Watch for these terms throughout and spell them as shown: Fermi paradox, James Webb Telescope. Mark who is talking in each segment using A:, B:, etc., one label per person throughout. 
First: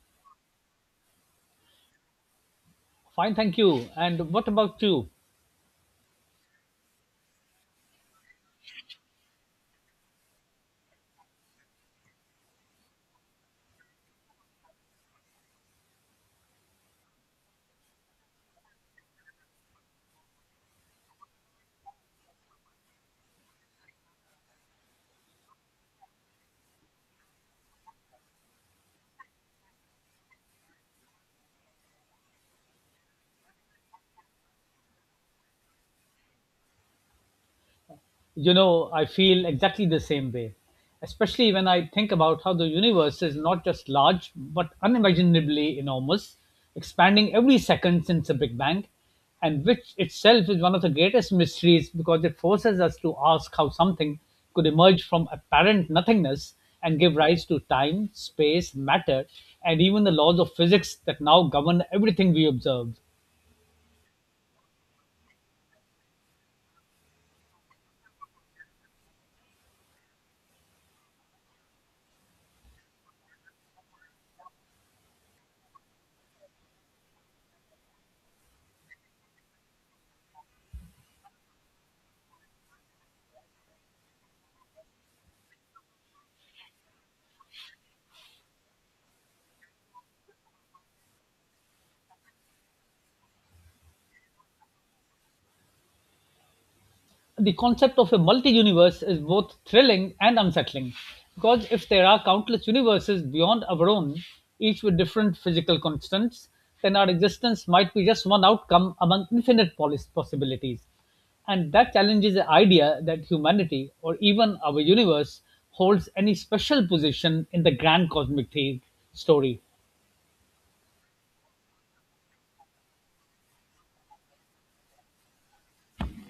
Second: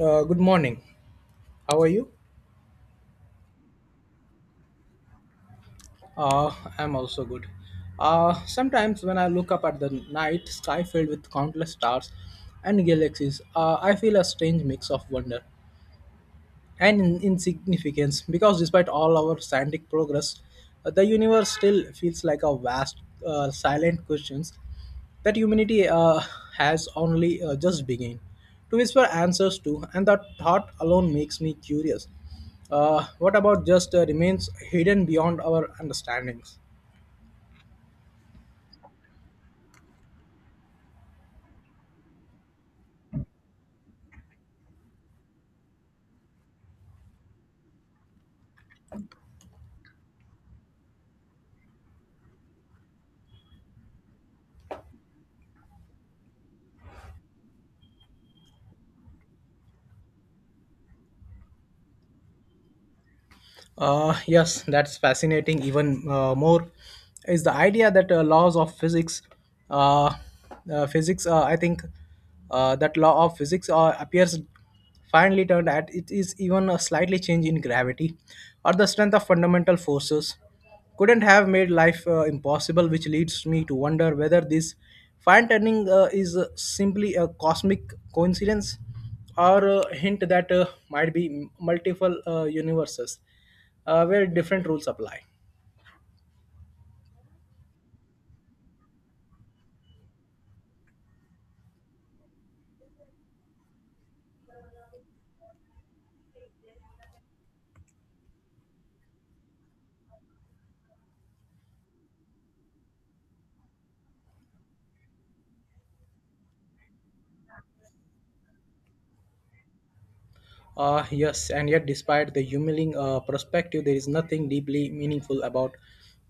A: Good morning. How are you?
B: Fine, thank you. And what about you?
A: Uh, I'm also good. Sometimes when I look up at the night sky filled with countless stars and galaxies, I feel a strange mix of wonder and insignificance, because despite all our scientific progress, the universe still feels like a vast, silent questions that humanity, has only just begun to whisper answers to, and that thought alone makes me curious what about just remains hidden beyond our understandings.
B: I feel exactly the same way, especially when I think about how the universe is not just large, but unimaginably enormous, expanding every second since the Big Bang, and which itself is one of the greatest mysteries, because it forces us to ask how something could emerge from apparent nothingness and give rise to time, space, matter, and even the laws of physics that now govern everything we observe.
A: Yes, that's fascinating. Even more is the idea that laws of physics, uh, physics. I think that law of physics appears finally turned at it is even a slightly change in gravity or the strength of fundamental forces couldn't have made life impossible, which leads me to wonder whether this fine tuning is simply a cosmic coincidence or a hint that might be multiple universes where different rules apply.
B: The concept of a multi-universe is both thrilling and unsettling, because if there are countless universes beyond our own, each with different physical constants, then our existence might be just one outcome among infinite possibilities, and that challenges the idea that humanity or even our universe holds any special position in the grand cosmic story.
A: Yes, and yet, despite the humiliating perspective, there is nothing deeply meaningful about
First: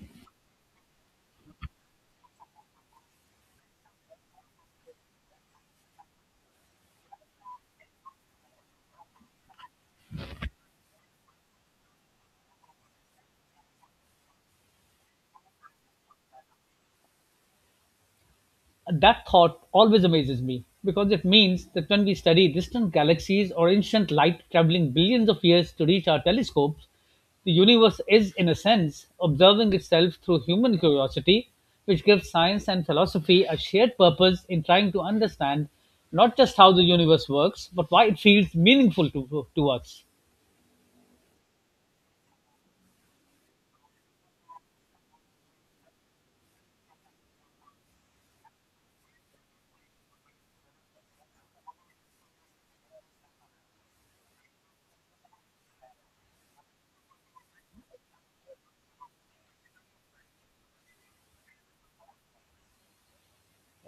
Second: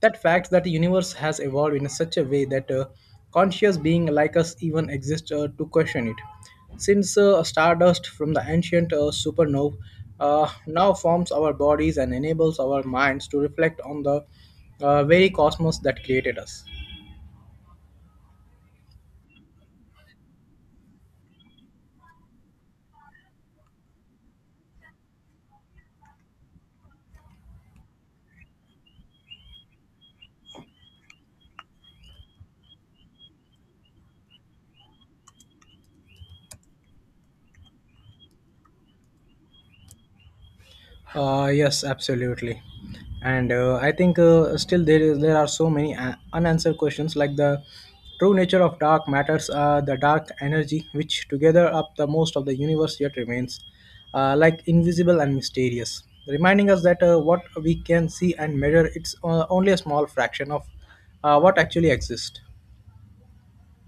A: that fact that the universe has evolved in such a way that conscious beings like us even exist to question it. Since stardust from the ancient supernova now forms our bodies and enables our minds to reflect on the very cosmos that created us.
B: That thought always amazes me, because it means that when we study distant galaxies or ancient light traveling billions of years to reach our telescopes, the universe is, in a sense, observing itself through human curiosity, which gives science and philosophy a shared purpose in trying to understand not just how the universe works, but why it feels meaningful to us.
A: Yes, absolutely. And I think still, there are so many unanswered questions, like the true nature of dark matters, the dark energy, which together up the most of the universe yet remains, like invisible and mysterious, reminding us that what we can see and measure it's only a small fraction of what actually exists.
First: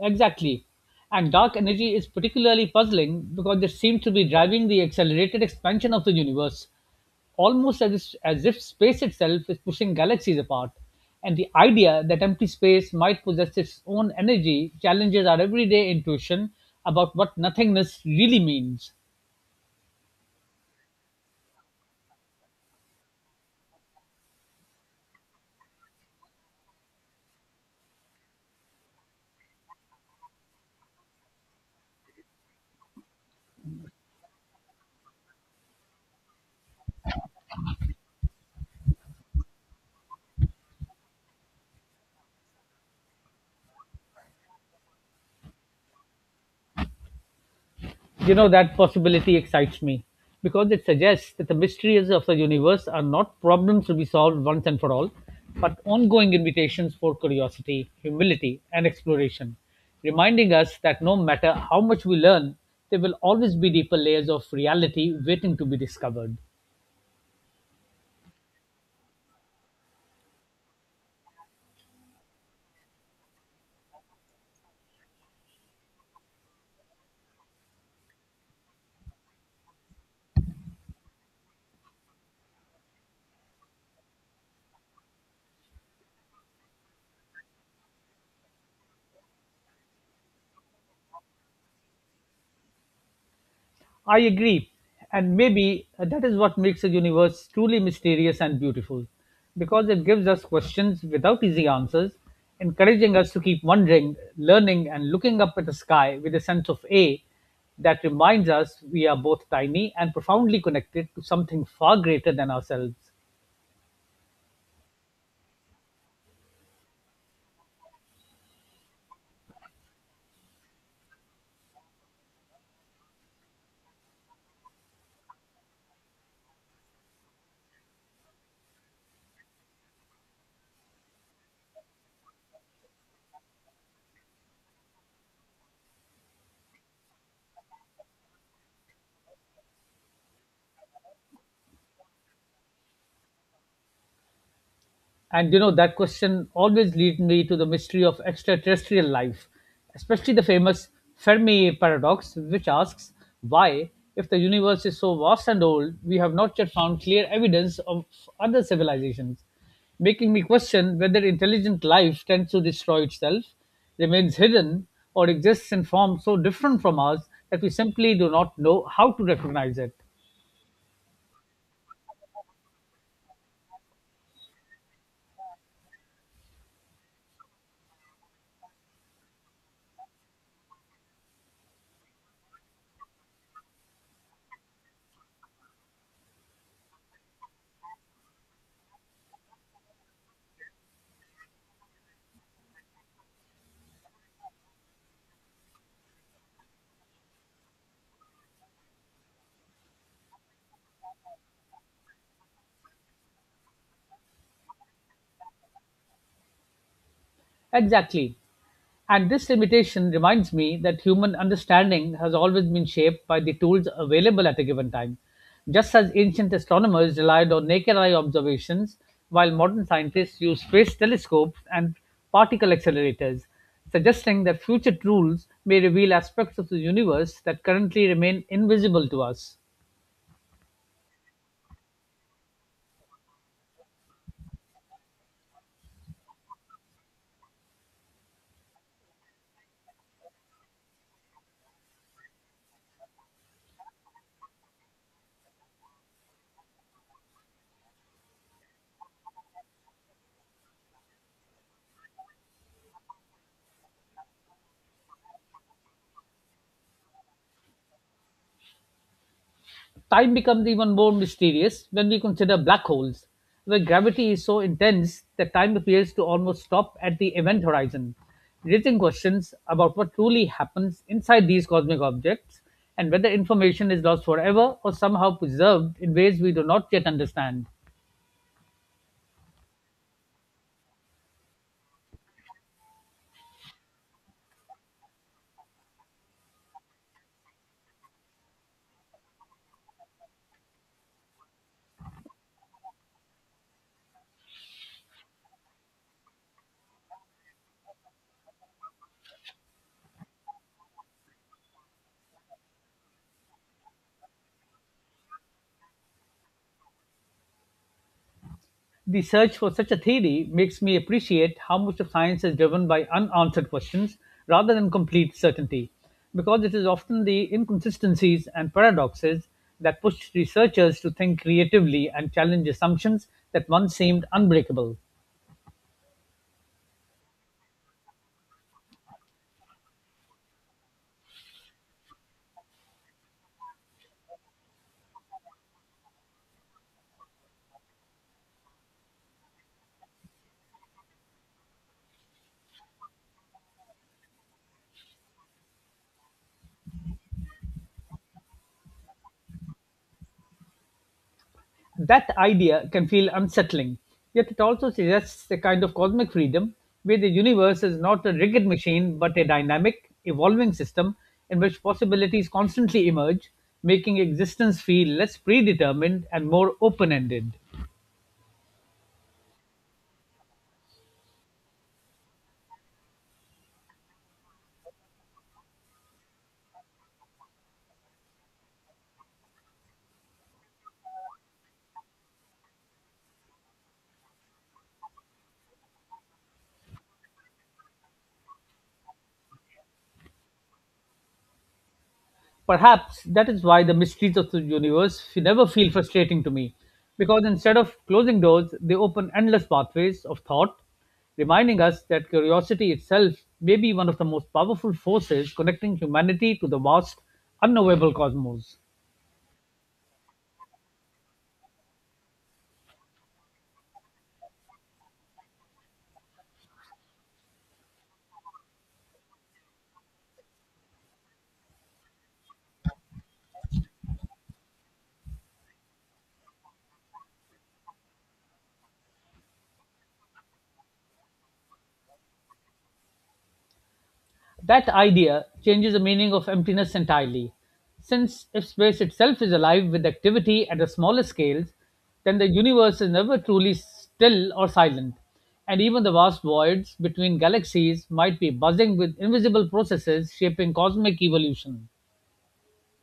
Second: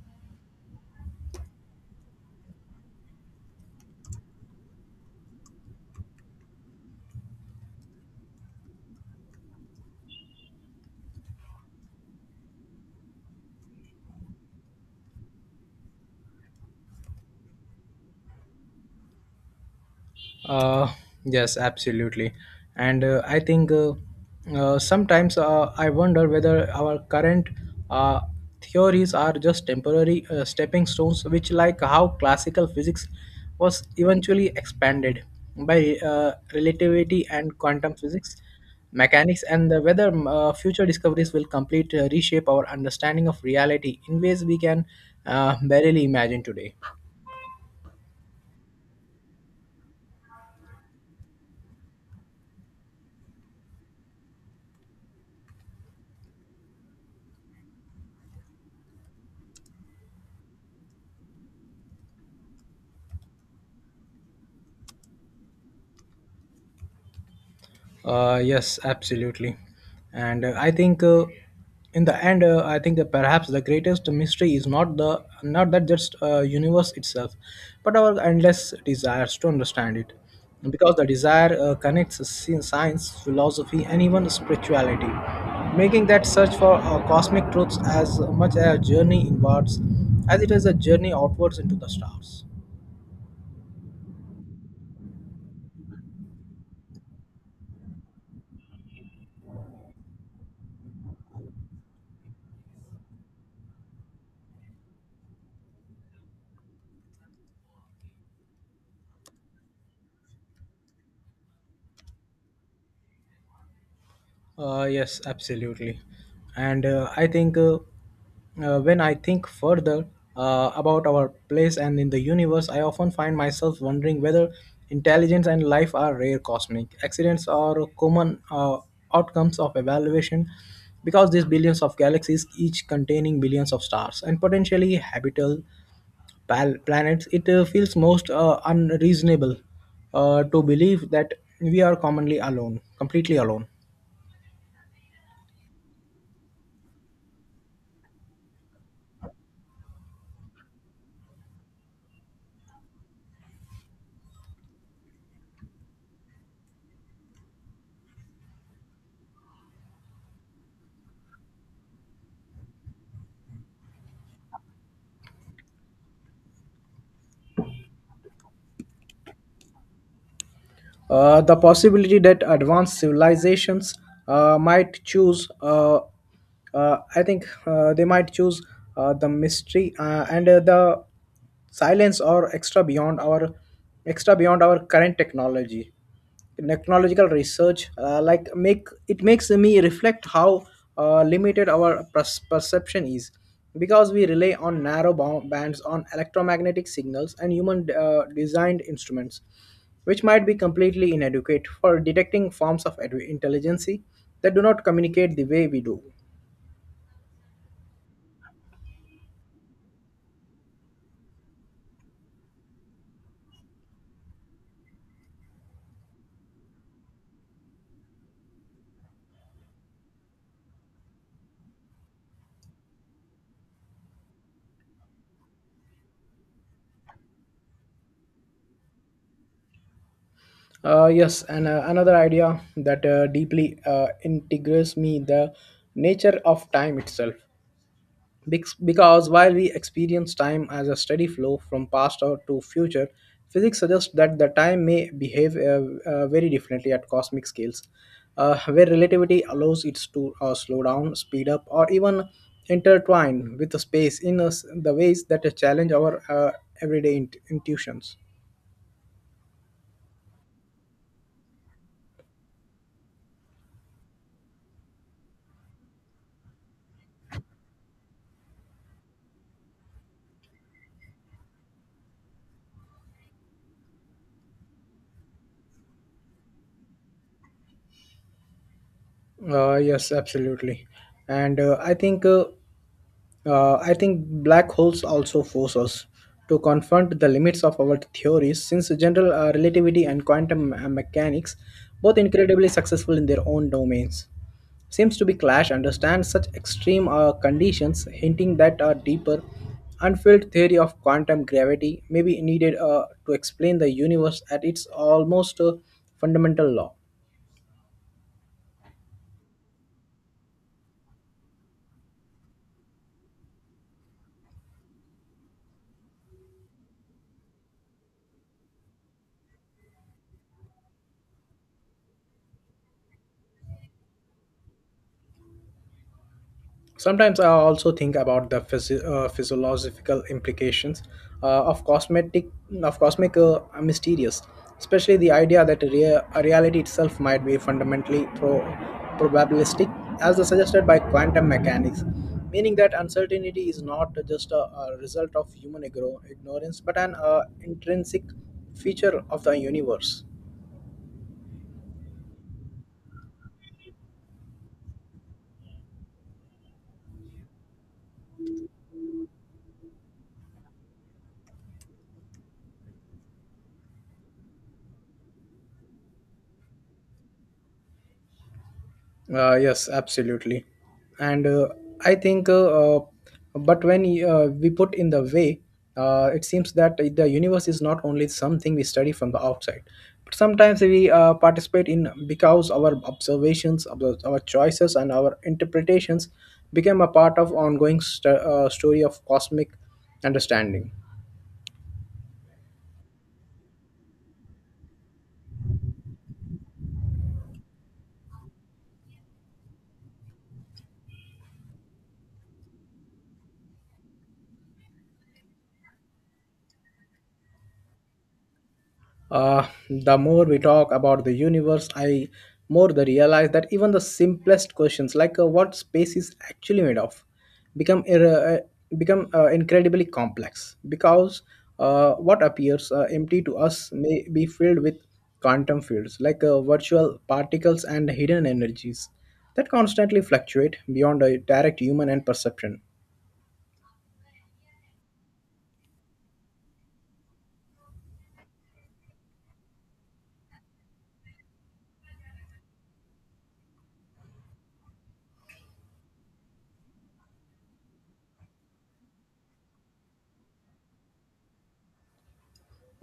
B: Exactly. And dark energy is particularly puzzling, because it seems to be driving the accelerated expansion of the universe, almost as if space itself is pushing galaxies apart. And the idea that empty space might possess its own energy challenges our everyday intuition about what nothingness really means.
A: Uh, yes, absolutely. And I think, sometimes I wonder whether our current uh, theories are just temporary stepping stones, which, like how classical physics was eventually expanded by relativity and quantum physics, mechanics, and the whether future discoveries will complete reshape our understanding of reality in ways we can barely imagine today.
B: That possibility excites me, because it suggests that the mysteries of the universe are not problems to be solved once and for all, but ongoing invitations for curiosity, humility, and exploration, reminding us that no matter how much we learn, there will always be deeper layers of reality waiting to be discovered.
A: Yes, absolutely. And I think, in the end, I think perhaps the greatest mystery is not the not that just universe itself, but our endless desires to understand it, because the desire connects science, philosophy, and even spirituality, making that search for cosmic truths as much a journey inwards as it is a journey outwards into the stars.
B: I agree. And maybe that is what makes the universe truly mysterious and beautiful, because it gives us questions without easy answers, encouraging us to keep wondering, learning, and looking up at the sky with a sense of A that reminds us we are both tiny and profoundly connected to something far greater than ourselves.
A: Yes, absolutely. And I think, when I think further about our place and in the universe, I often find myself wondering whether intelligence and life are rare cosmic accidents or common outcomes of evaluation, because these billions of galaxies, each containing billions of stars and potentially habitable planets, it feels most unreasonable to believe that we are commonly alone, completely alone.
B: And that question always leads me to the mystery of extraterrestrial life, especially the famous Fermi paradox, which asks why, if the universe is so vast and old, we have not yet found clear evidence of other civilizations, making me question whether intelligent life tends to destroy itself, remains hidden, or exists in forms so different from ours that we simply do not know how to recognize it.
A: The possibility that advanced civilizations uh, might choose, uh, I think they might choose the mystery and the silence, or extra beyond our current technology technological research, like makes me reflect how limited our perception is, because we rely on narrow bands on electromagnetic signals and human designed instruments, which might be completely inadequate for detecting forms of intelligence that do not communicate the way we do.
B: Exactly. And this limitation reminds me that human understanding has always been shaped by the tools available at a given time. Just as ancient astronomers relied on naked eye observations, while modern scientists use space telescopes and particle accelerators, suggesting that future tools may reveal aspects of the universe that currently remain invisible to us.
A: Yes, and another idea that deeply integrates me the nature of time itself. Because while we experience time as a steady flow from past or to future, physics suggests that the time may behave, very differently at cosmic scales, where relativity allows it to slow down, speed up, or even intertwine with the space in us the ways that challenge our everyday intuitions.
B: Time becomes even more mysterious when we consider black holes, where gravity is so intense that time appears to almost stop at the event horizon, raising questions about what truly happens inside these cosmic objects, and whether information is lost forever or somehow preserved in ways we do not yet understand.
A: Yes, absolutely. And I think, black holes also force us to confront the limits of our theories, since general relativity and quantum mechanics, both incredibly successful in their own domains, seems to be clash understand such extreme conditions, hinting that a deeper, unfilled theory of quantum gravity may be needed to explain the universe at its almost fundamental law.
B: The search for such a theory makes me appreciate how much of science is driven by unanswered questions rather than complete certainty, because it is often the inconsistencies and paradoxes that push researchers to think creatively and challenge assumptions that once seemed unbreakable.
A: Sometimes I also think about the physiological implications of cosmetic of cosmic mysterious, especially the idea that reality itself might be fundamentally probabilistic, as suggested by quantum mechanics, meaning that uncertainty is not just a result of human ignorance, but an intrinsic feature of the universe.
B: That idea can feel unsettling, yet it also suggests a kind of cosmic freedom, where the universe is not a rigid machine but a dynamic, evolving system in which possibilities constantly emerge, making existence feel less predetermined and more open ended.
A: Yes, absolutely. And I think, uh, uh, but when we put in the way, it seems that the universe is not only something we study from the outside, but sometimes we participate in, because our observations, our choices, and our interpretations become a part of ongoing story of cosmic understanding.
B: Perhaps that is why the mysteries of the universe never feel frustrating to me, because instead of closing doors, they open endless pathways of thought, reminding us that curiosity itself may be one of the most powerful forces connecting humanity to the vast, unknowable cosmos.
A: The more we talk about the universe, I more the realize that even the simplest questions, like what space is actually made of, become incredibly complex, because what appears empty to us may be filled with quantum fields, like virtual particles and hidden energies that constantly fluctuate beyond a direct human and perception.
B: That idea changes the meaning of emptiness entirely, since if space itself is alive with activity at the smaller scales, then the universe is never truly still or silent, and even the vast voids between galaxies might be buzzing with invisible processes shaping cosmic evolution.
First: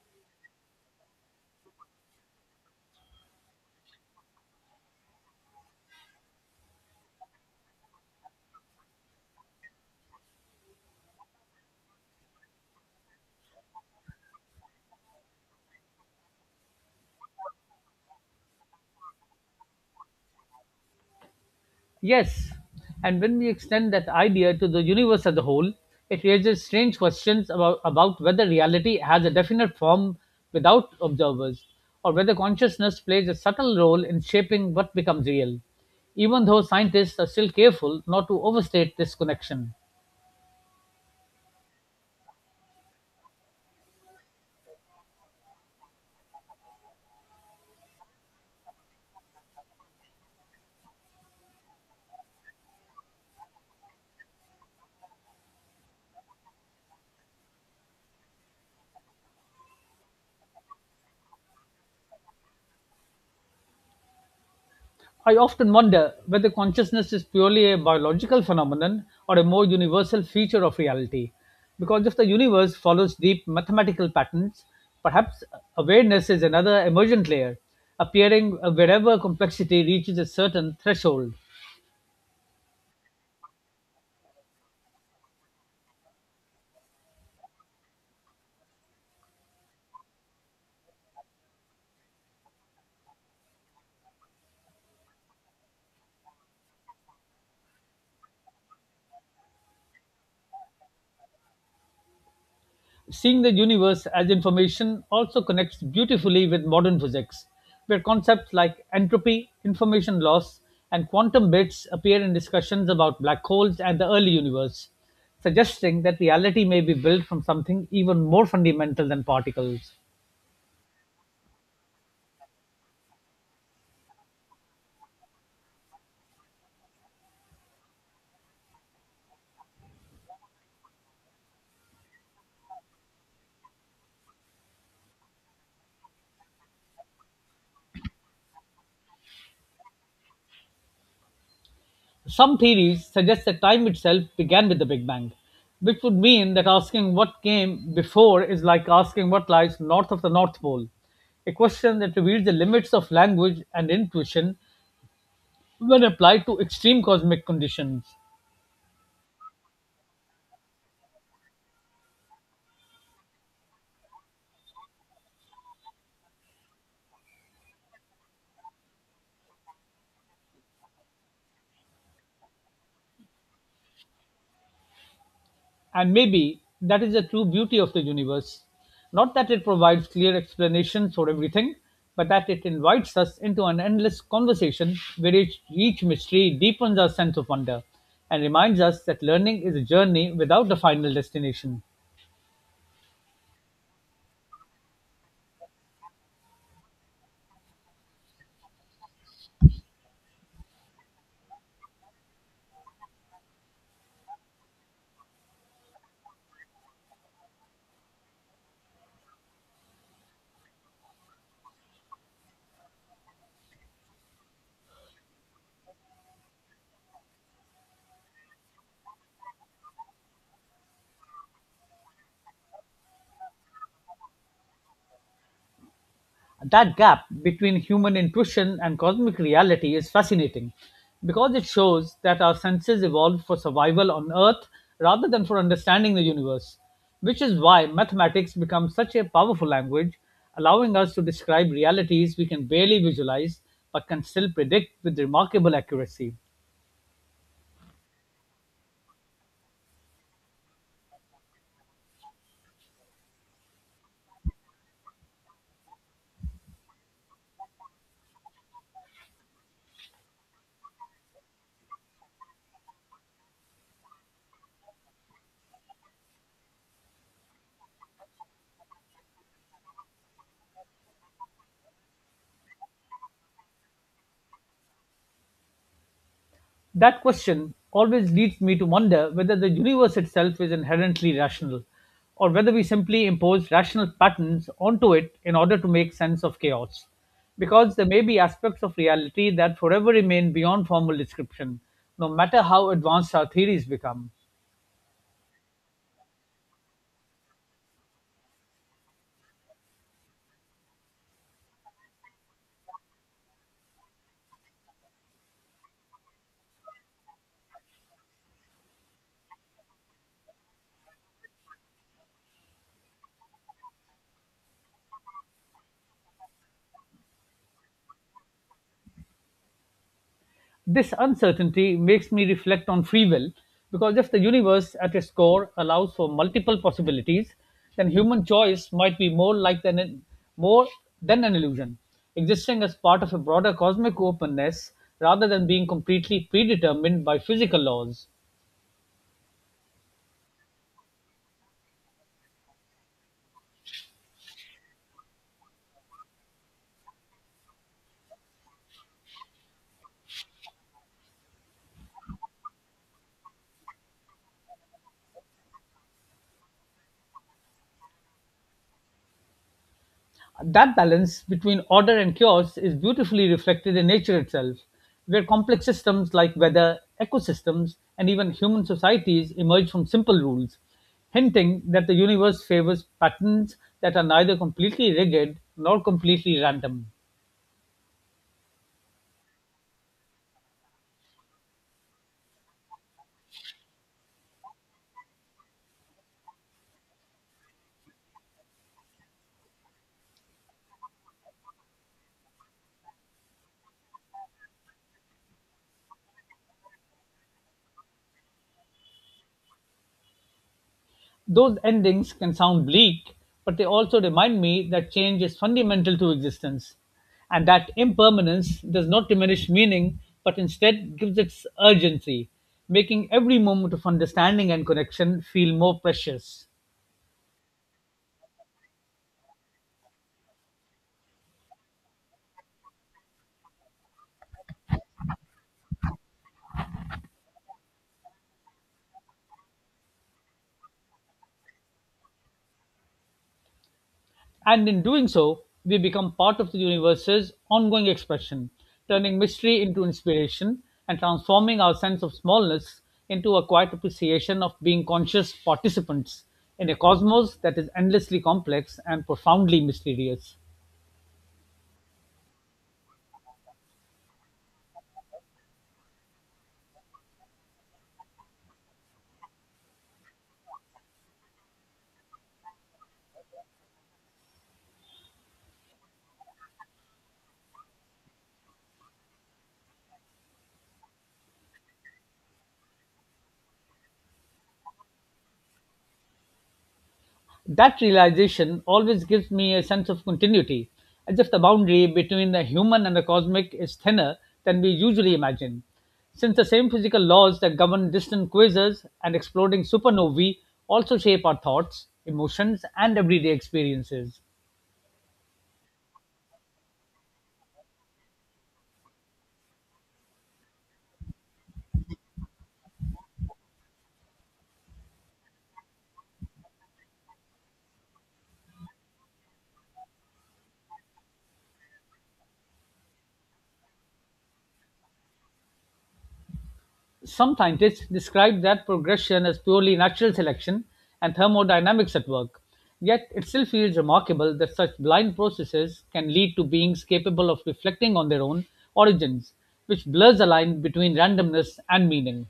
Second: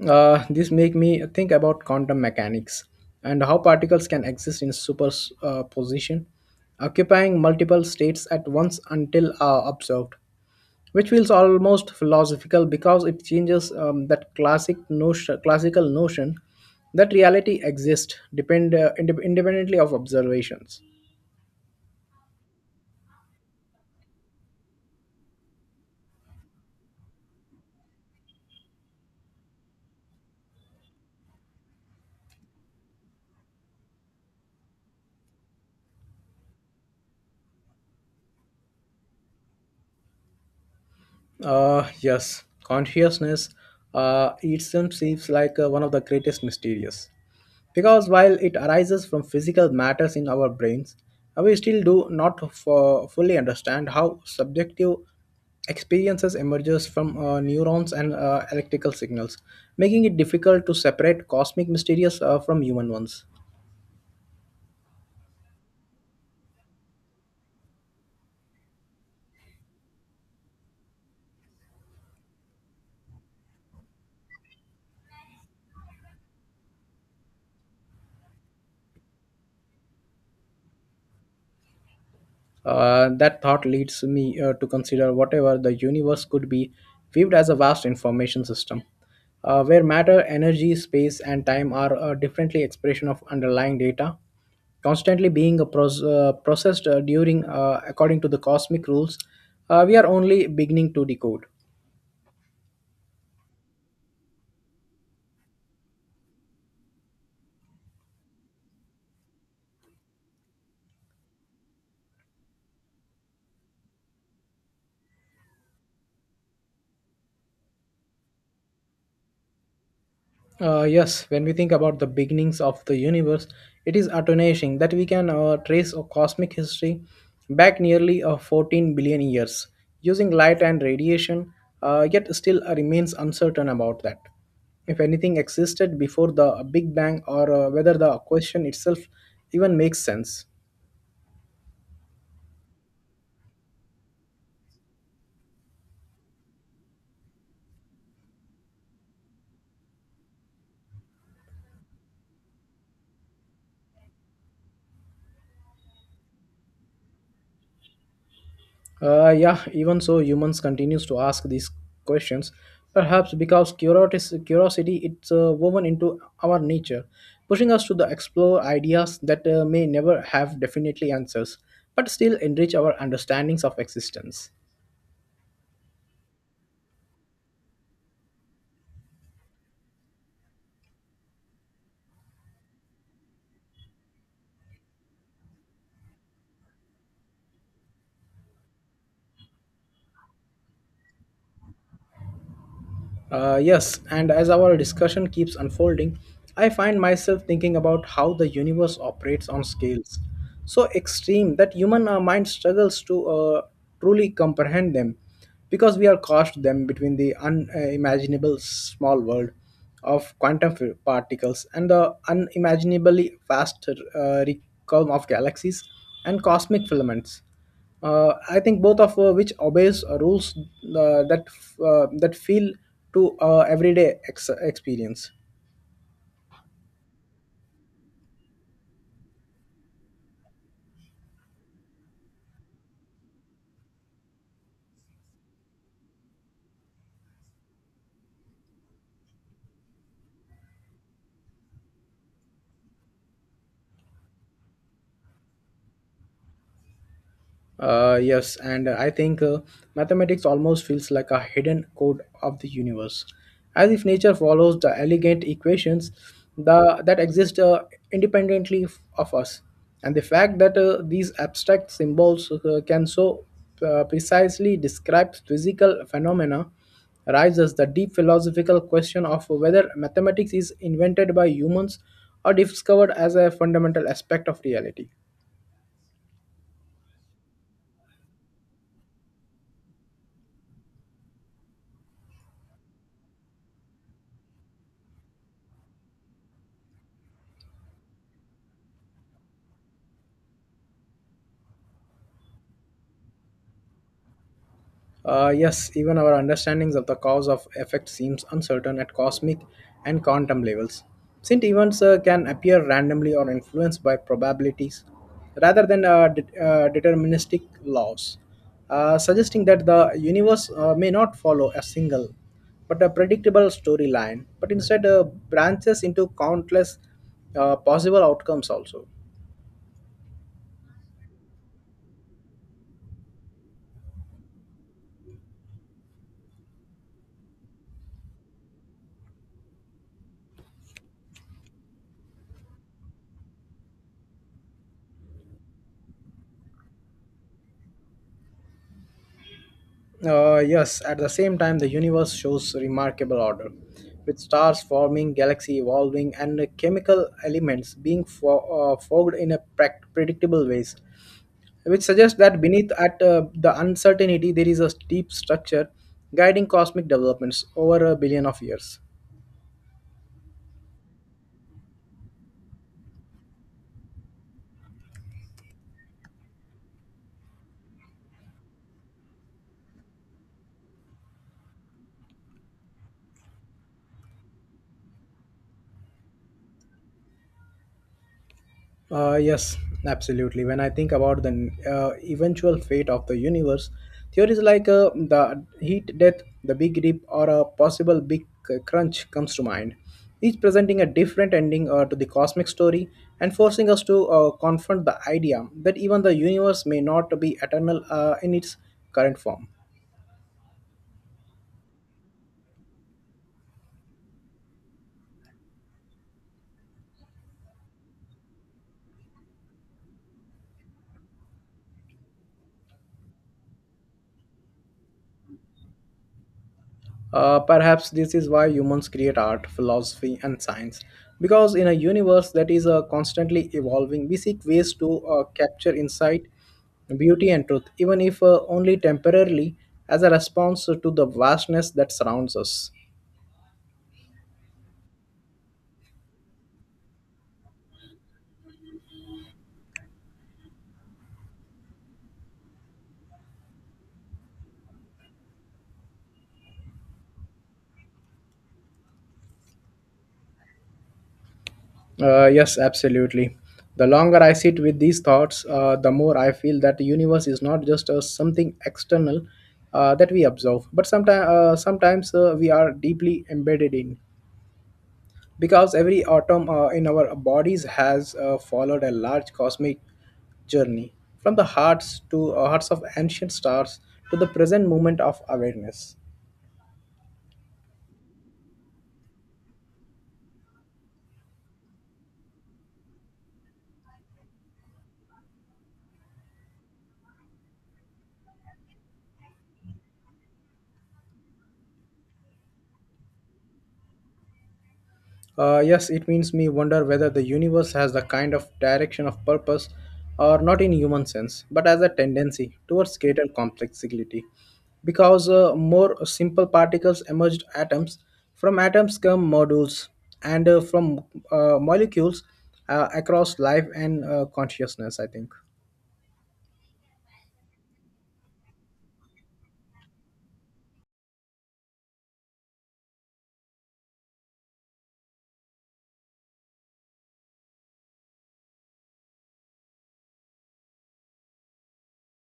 A: This make me think about quantum mechanics and how particles can exist in superposition, occupying multiple states at once until observed, which feels almost philosophical because it changes that classical notion that reality exists independently of observations.
B: Yes, and when we extend that idea to the universe as a whole, it raises strange questions about whether reality has a definite form without observers, or whether consciousness plays a subtle role in shaping what becomes real, even though scientists are still careful not to overstate this connection.
A: Yes, consciousness itself seems like one of the greatest mysteries. Because while it arises from physical matters in our brains, we still do not fully understand how subjective experiences emerges from neurons and electrical signals, making it difficult to separate cosmic mysteries from human ones.
B: I often wonder whether consciousness is purely a biological phenomenon or a more universal feature of reality. Because if the universe follows deep mathematical patterns, perhaps awareness is another emergent layer, appearing wherever complexity reaches a certain threshold.
A: That thought leads me to consider whatever the universe could be viewed as a vast information system, where matter, energy, space, and time are differently expression of underlying data, constantly being processed during according to the cosmic rules. We are only beginning to decode.
B: Seeing the universe as information also connects beautifully with modern physics, where concepts like entropy, information loss, and quantum bits appear in discussions about black holes and the early universe, suggesting that reality may be built from something even more fundamental than particles.
A: Yes, when we think about the beginnings of the universe, it is astonishing that we can trace a cosmic history back nearly 14 billion years using light and radiation, yet still remains uncertain about that, if anything existed before the Big Bang, or whether the question itself even makes sense.
B: Some theories suggest that time itself began with the Big Bang, which would mean that asking what came before is like asking what lies north of the North Pole, a question that reveals the limits of language and intuition when applied to extreme cosmic conditions.
A: Yeah, even so, humans continues to ask these questions, perhaps because curiosity it's woven into our nature, pushing us to the explore ideas that may never have definitely answers, but still enrich our understandings of existence.
B: And maybe that is the true beauty of the universe. Not that it provides clear explanations for everything, but that it invites us into an endless conversation where each mystery deepens our sense of wonder and reminds us that learning is a journey without a final destination.
A: Yes, and as our discussion keeps unfolding, I find myself thinking about how the universe operates on scales so extreme that human mind struggles to truly comprehend them, because we are caught them between the unimaginable small world of quantum particles and the unimaginably vast uh, realm of galaxies and cosmic filaments. I think both of which obeys rules that feel to everyday experience.
B: That gap between human intuition and cosmic reality is fascinating, because it shows that our senses evolved for survival on Earth rather than for understanding the universe, which is why mathematics becomes such a powerful language, allowing us to describe realities we can barely visualize but can still predict with remarkable accuracy.
A: Yes, and I think mathematics almost feels like a hidden code of the universe, as if nature follows the elegant equations that exist independently of us. And the fact that these abstract symbols can so precisely describe physical phenomena raises the deep philosophical question of whether mathematics is invented by humans or discovered as a fundamental aspect of reality.
B: That question always leads me to wonder whether the universe itself is inherently rational, or whether we simply impose rational patterns onto it in order to make sense of chaos. Because there may be aspects of reality that forever remain beyond formal description, no matter how advanced our theories become.
A: Yes, even our understandings of the cause of effect seems uncertain at cosmic and quantum levels, since events can appear randomly or influenced by probabilities rather than deterministic laws, suggesting that the universe may not follow a single but a predictable storyline, but instead branches into countless possible outcomes also.
B: This uncertainty makes me reflect on free will, because if the universe at its core allows for multiple possibilities, then human choice might be more than an illusion, existing as part of a broader cosmic openness rather than being completely predetermined by physical laws.
A: Yes, at the same time, the universe shows remarkable order, with stars forming, galaxy evolving, and chemical elements being forged in a predictable ways, which suggests that beneath at the uncertainty there is a deep structure guiding cosmic developments over a billion of years.
B: That balance between order and chaos is beautifully reflected in nature itself, where complex systems like weather, ecosystems, and even human societies emerge from simple rules, hinting that the universe favors patterns that are neither completely rigid nor completely random.
A: Yes, absolutely. When I think about the eventual fate of the universe, theories like the heat death, the big rip, or a possible big crunch comes to mind, each presenting a different ending to the cosmic story, and forcing us to confront the idea that even the universe may not be eternal in its current form.
B: Those endings can sound bleak, but they also remind me that change is fundamental to existence, and that impermanence does not diminish meaning but instead gives it urgency, making every moment of understanding and connection feel more precious.
A: Perhaps this is why humans create art, philosophy, and science. Because in a universe that is constantly evolving, we seek ways to capture insight, beauty, and truth, even if only temporarily, as a response to the vastness that surrounds us.
B: And in doing so, we become part of the universe's ongoing expression, turning mystery into inspiration and transforming our sense of smallness into a quiet appreciation of being conscious participants in a cosmos that is endlessly complex and profoundly mysterious.
A: Yes, absolutely. The longer I sit with these thoughts, the more I feel that the universe is not just something external that we observe, but sometimes we are deeply embedded in. Because every atom in our bodies has followed a large cosmic journey from the hearts of ancient stars to the present moment of awareness.
B: That realization always gives me a sense of continuity, as if the boundary between the human and the cosmic is thinner than we usually imagine, since the same physical laws that govern distant quasars and exploding supernovae also shape our thoughts, emotions, and everyday experiences.
A: Yes, it means me wonder whether the universe has the kind of direction of purpose or not in human sense, but as a tendency towards greater complexity. Because more simple particles emerged atoms, from atoms come modules, and from molecules across life and consciousness, I think.
B: Some scientists describe that progression as purely natural selection and thermodynamics at work. Yet it still feels remarkable that such blind processes can lead to beings capable of reflecting on their own origins, which blurs the line between randomness and meaning.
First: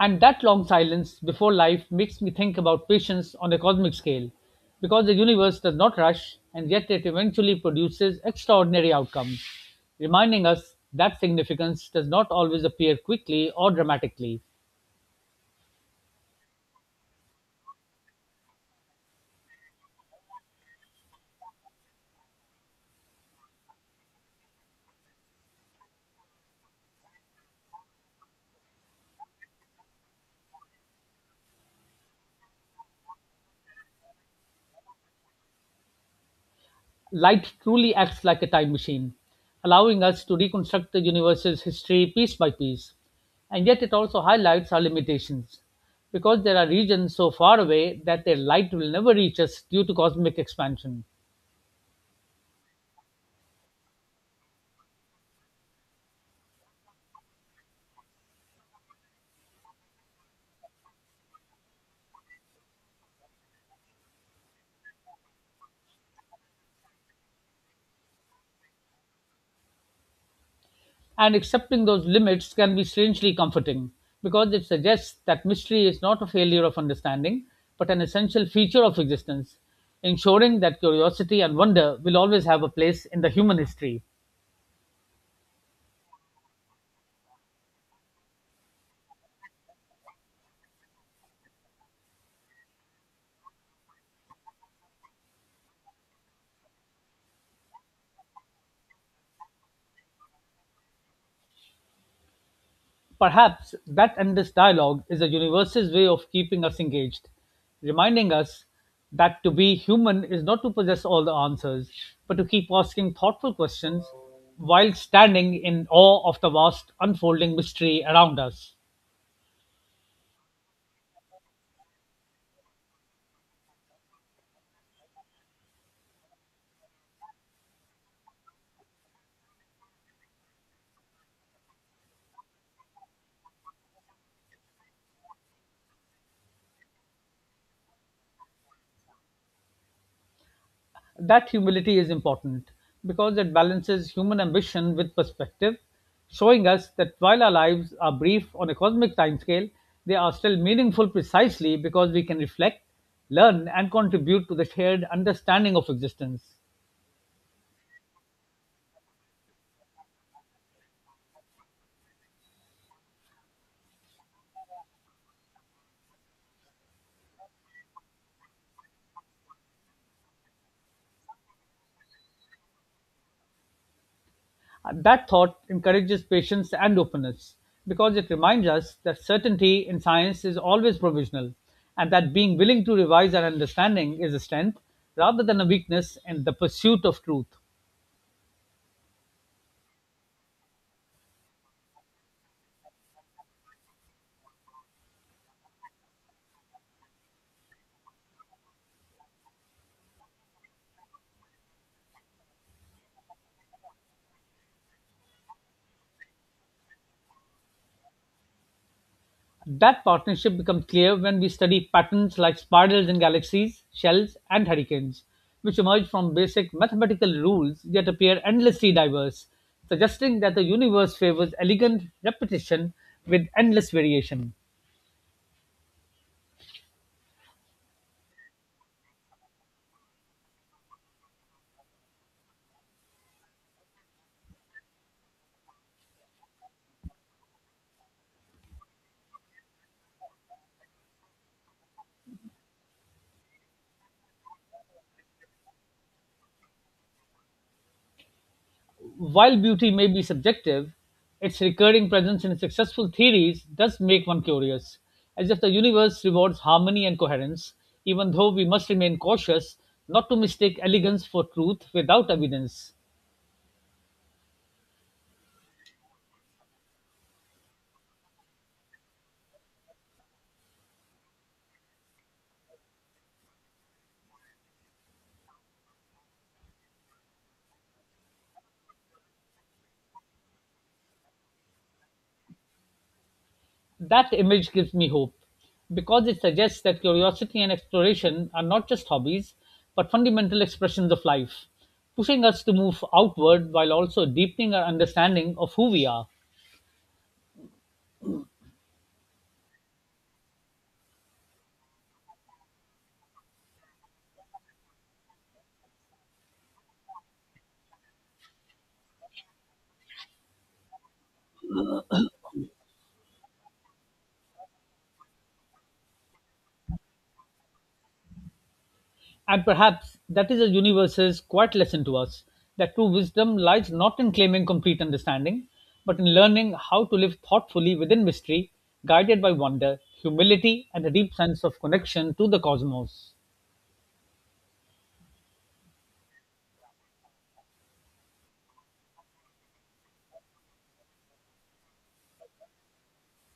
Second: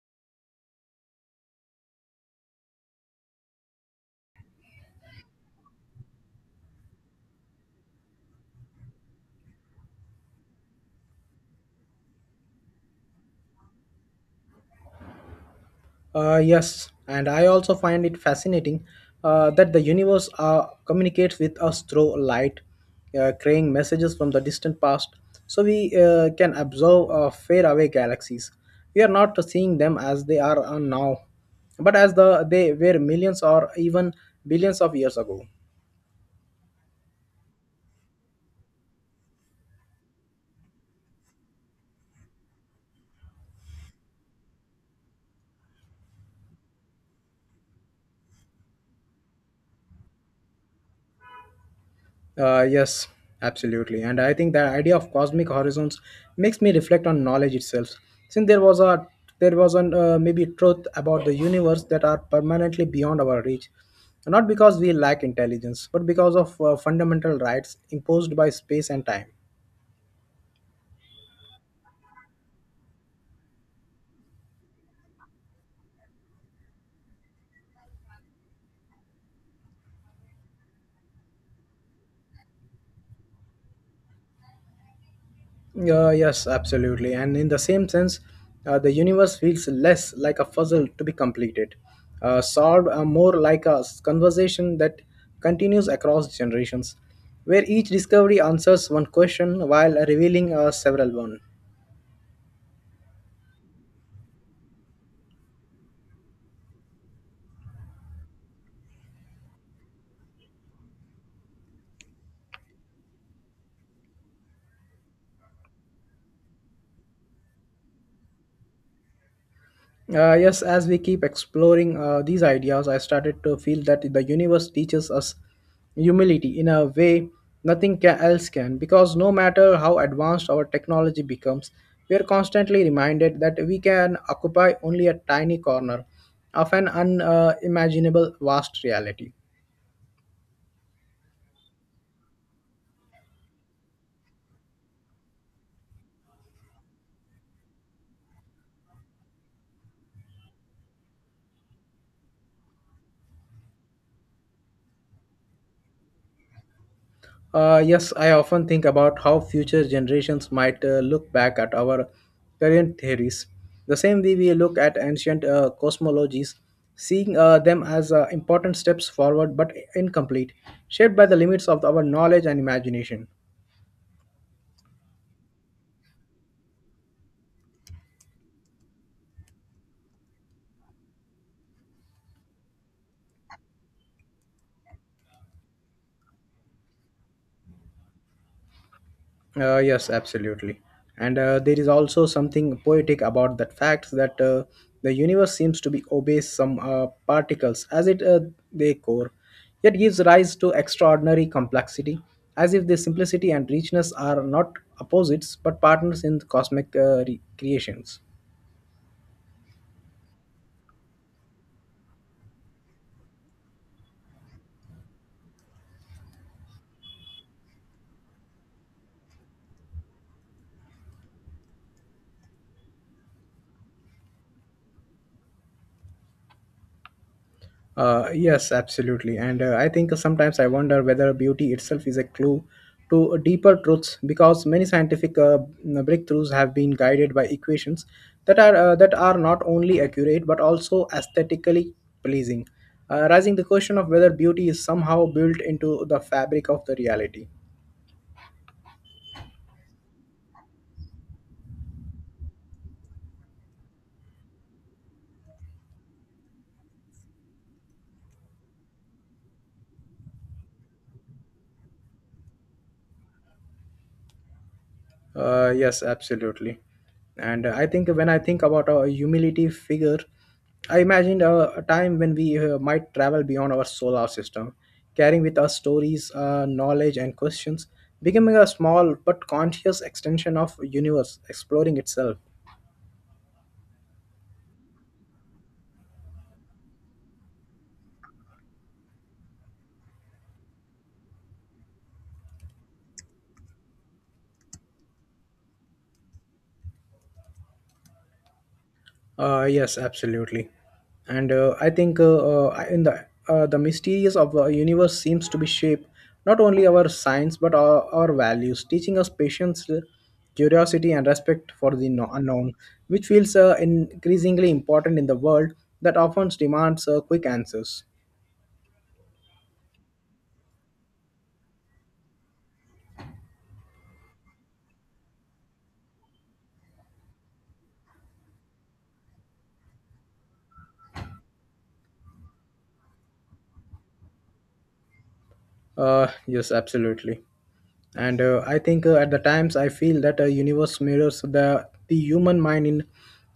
B: And that long silence before life makes me think about patience on a cosmic scale, because the universe does not rush, and yet it eventually produces extraordinary outcomes, reminding us that significance does not always appear quickly or dramatically.
A: Yes, and I also find it fascinating that the universe communicates with us through light, carrying messages from the distant past, so we can observe faraway galaxies. We are not seeing them as they are now, but as the they were millions or even billions of years ago.
B: Light truly acts like a time machine, allowing us to reconstruct the universe's history piece by piece. And yet it also highlights our limitations, because there are regions so far away that their light will never reach us due to cosmic expansion.
A: Yes, absolutely. And I think the idea of cosmic horizons makes me reflect on knowledge itself. Since there was an maybe truth about the universe that are permanently beyond our reach, not because we lack intelligence, but because of fundamental rights imposed by space and time.
B: And accepting those limits can be strangely comforting, because it suggests that mystery is not a failure of understanding, but an essential feature of existence, ensuring that curiosity and wonder will always have a place in the human history.
A: Yes, absolutely. And in the same sense, the universe feels less like a puzzle to be completed, solved more like conversation that continues across generations, where each discovery answers one question while revealing several one.
B: Perhaps that endless dialogue is the universe's way of keeping us engaged, reminding us that to be human is not to possess all the answers, but to keep asking thoughtful questions while standing in awe of the vast unfolding mystery around us.
A: Yes, as we keep exploring these ideas, I started to feel that the universe teaches us humility in a way nothing else can, because no matter how advanced our technology becomes, we are constantly reminded that we can occupy only a tiny corner of an unimaginable imaginable vast reality.
B: That humility is important, because it balances human ambition with perspective, showing us that while our lives are brief on a cosmic timescale, they are still meaningful precisely because we can reflect, learn, and contribute to the shared understanding of existence.
A: Yes, I often think about how future generations might look back at our current theories. The same way we look at ancient cosmologies, seeing them as important steps forward but incomplete, shaped by the limits of our knowledge and imagination.
B: That thought encourages patience and openness because it reminds us that certainty in science is always provisional and that being willing to revise our understanding is a strength rather than a weakness in the pursuit of truth.
A: Yes, absolutely. And there is also something poetic about that fact that the universe seems to be obeys some particles as it they core, yet gives rise to extraordinary complexity, as if the simplicity and richness are not opposites but partners in cosmic creations.
B: That partnership becomes clear when we study patterns like spirals in galaxies, shells, and hurricanes, which emerge from basic mathematical rules yet appear endlessly diverse, suggesting that the universe favors elegant repetition with endless variation.
A: Yes, absolutely. And I think sometimes I wonder whether beauty itself is a clue to deeper truths because many scientific breakthroughs have been guided by equations that are not only accurate but also aesthetically pleasing, raising the question of whether beauty is somehow built into the fabric of the reality.
B: While beauty may be subjective, its recurring presence in successful theories does make one curious, as if the universe rewards harmony and coherence, even though we must remain cautious not to mistake elegance for truth without evidence.
A: Yes, absolutely. And I think when I think about a humility figure, I imagined a time when we might travel beyond our solar system, carrying with us stories, knowledge, and questions, becoming a small but conscious extension of universe, exploring itself.
B: That image gives me hope because it suggests that curiosity and exploration are not just hobbies but fundamental expressions of life, pushing us to move outward while also deepening our understanding of who we are.
A: Yes, absolutely, and in the mysteries of the universe seems to be shaped not only our science but our values, teaching us patience, curiosity, and respect for the unknown, which feels increasingly important in the world that often demands quick answers.
B: And perhaps that is the universe's quiet lesson to us, that true wisdom lies not in claiming complete understanding, but in learning how to live thoughtfully within mystery, guided by wonder, humility, and a deep sense of connection to the cosmos.
A: Yes, absolutely. And I think at the times I feel that a universe mirrors the human mind in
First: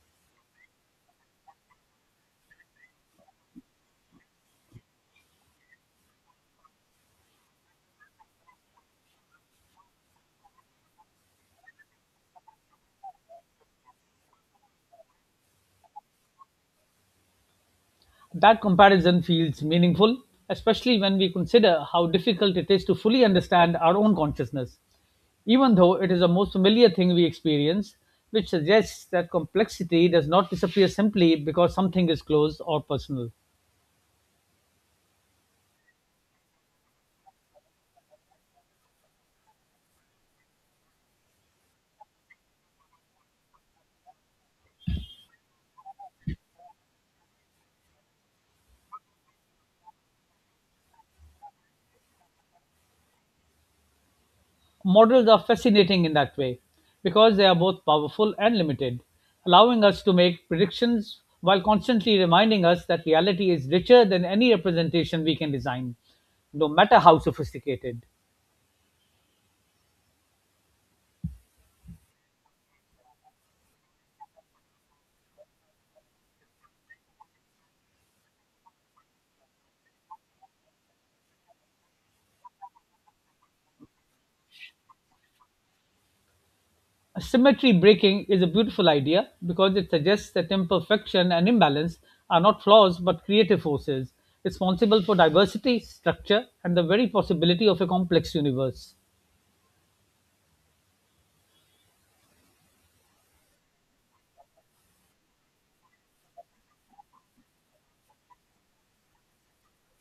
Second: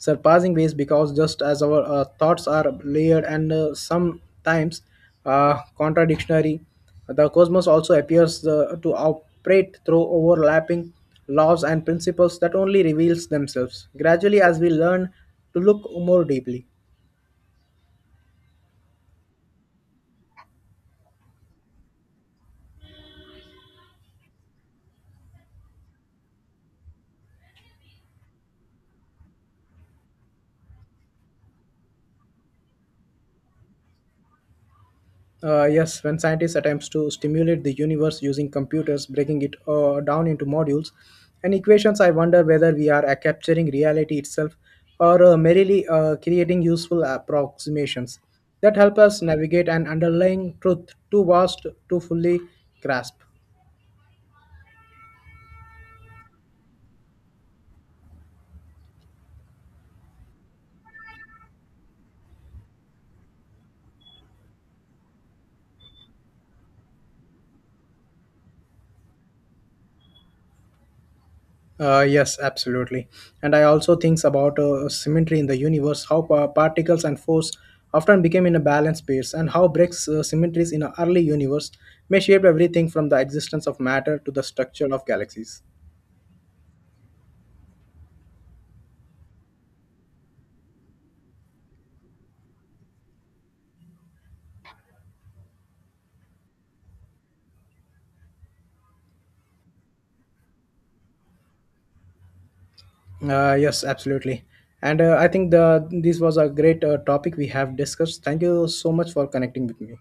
A: surpassing ways because just as our thoughts are layered and sometimes contradictory, the cosmos also appears to operate through overlapping laws and principles that only reveals themselves gradually as we learn to look more deeply.
B: That comparison feels meaningful, especially when we consider how difficult it is to fully understand our own consciousness, even though it is the most familiar thing we experience, which suggests that complexity does not disappear simply because something is closed or personal.
A: Yes, when scientists attempts to stimulate the universe using computers, breaking it down into modules and equations, I wonder whether we are capturing reality itself or merely creating useful approximations that help us navigate an underlying truth too vast to fully grasp.
B: Models are fascinating in that way because they are both powerful and limited, allowing us to make predictions while constantly reminding us that reality is richer than any representation we can design, no matter how sophisticated.
A: Yes, absolutely. And I also think about symmetry in the universe, how particles and force often became in a balanced space, and how breaks symmetries in an early universe may shape everything from the existence of matter to the structure of galaxies.
B: Symmetry breaking is a beautiful idea because it suggests that imperfection and imbalance are not flaws but creative forces responsible for diversity, structure, and the very possibility of a complex universe.
A: Yes, absolutely. And I think the this was a great topic we have discussed. Thank you so much for connecting with me.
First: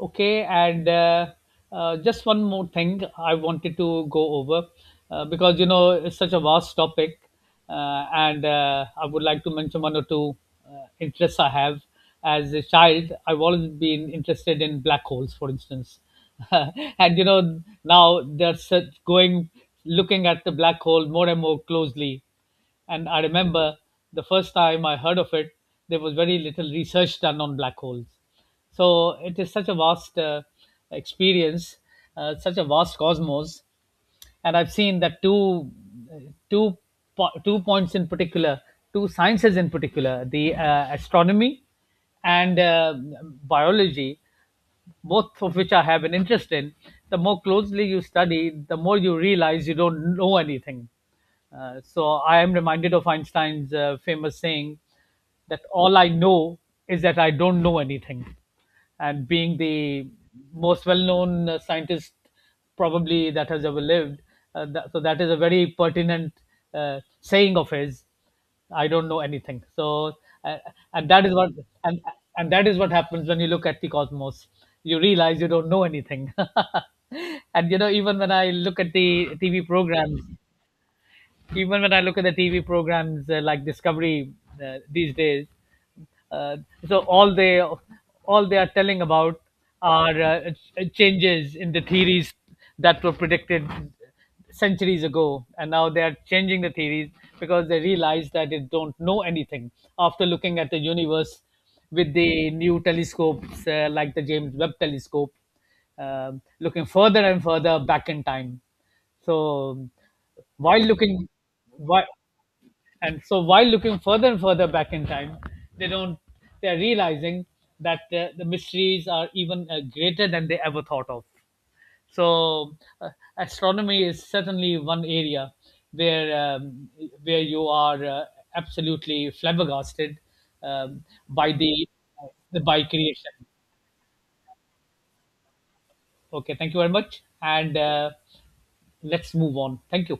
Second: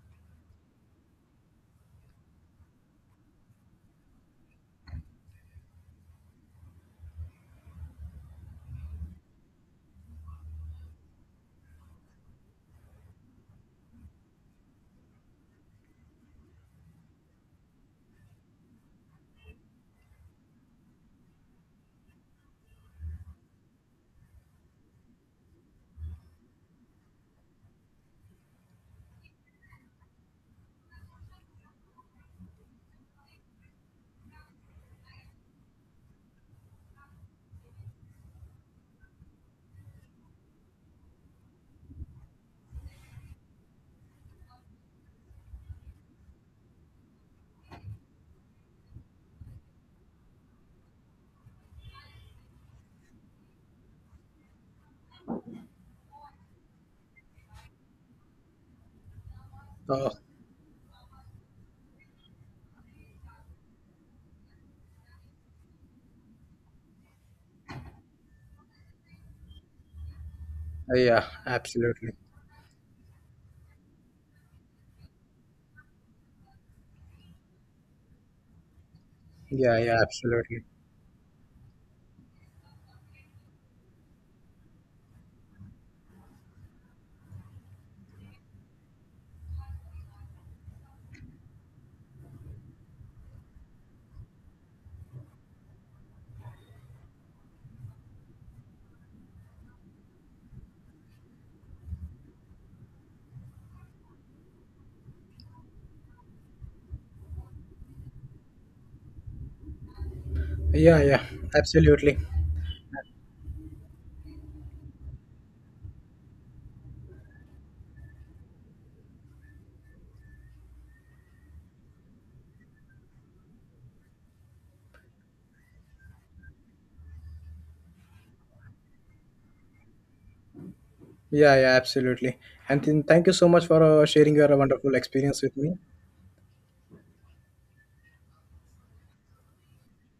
B: Okay, and just one more thing I wanted to go over, because you know it's such a vast topic. And I would like to mention one or two interests I have. As a child, I've always been interested in black holes, for instance. And you know, now they're such going, looking at the black hole more and more closely. And I remember the first time I heard of it, there was very little research done on black holes. So it is such a vast experience, such a vast cosmos. And I've seen that two, two, two points in particular, two sciences in particular, the astronomy and biology, both of which I have an interest in. The more closely you study, the more you realize you don't know anything. So I am reminded of Einstein's famous saying, that all I know is that I don't know anything. And being the
A: Oh,
B: most well known scientist probably that has ever lived, so that is a very pertinent saying of his. I don't know anything. Uh, and
A: yeah,
B: that is what, and
A: absolutely.
B: and that is what happens when you look at the cosmos. You realize you don't know anything. And you know, even when I look at the TV
A: Yeah, yeah,
B: programs,
A: absolutely.
B: even when I look at the TV programs like Discovery these days. uh, so all they all they are telling about are changes in the theories that were predicted centuries ago, and now they are changing the theories because they realize that they don't know anything after looking at the universe with the new telescopes, like the James Webb Telescope, looking further and further back in time. So, while
A: Yeah,
B: looking
A: yeah,
B: why
A: absolutely.
B: and so while looking further and further back in time, they don't they're realizing that the mysteries are even greater than they ever thought of. so uh, Astronomy is certainly one area where, where you are absolutely flabbergasted, um, by
A: Yeah, yeah,
B: the,
A: absolutely. And
B: by
A: then thank you
B: creation.
A: so much for sharing your wonderful experience with me.
B: Okay, thank you very much, and let's move on. Thank you.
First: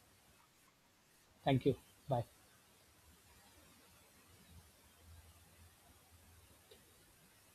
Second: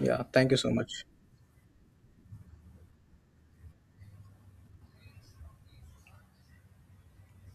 A: Yeah, thank you so much.
B: Thank you. Bye.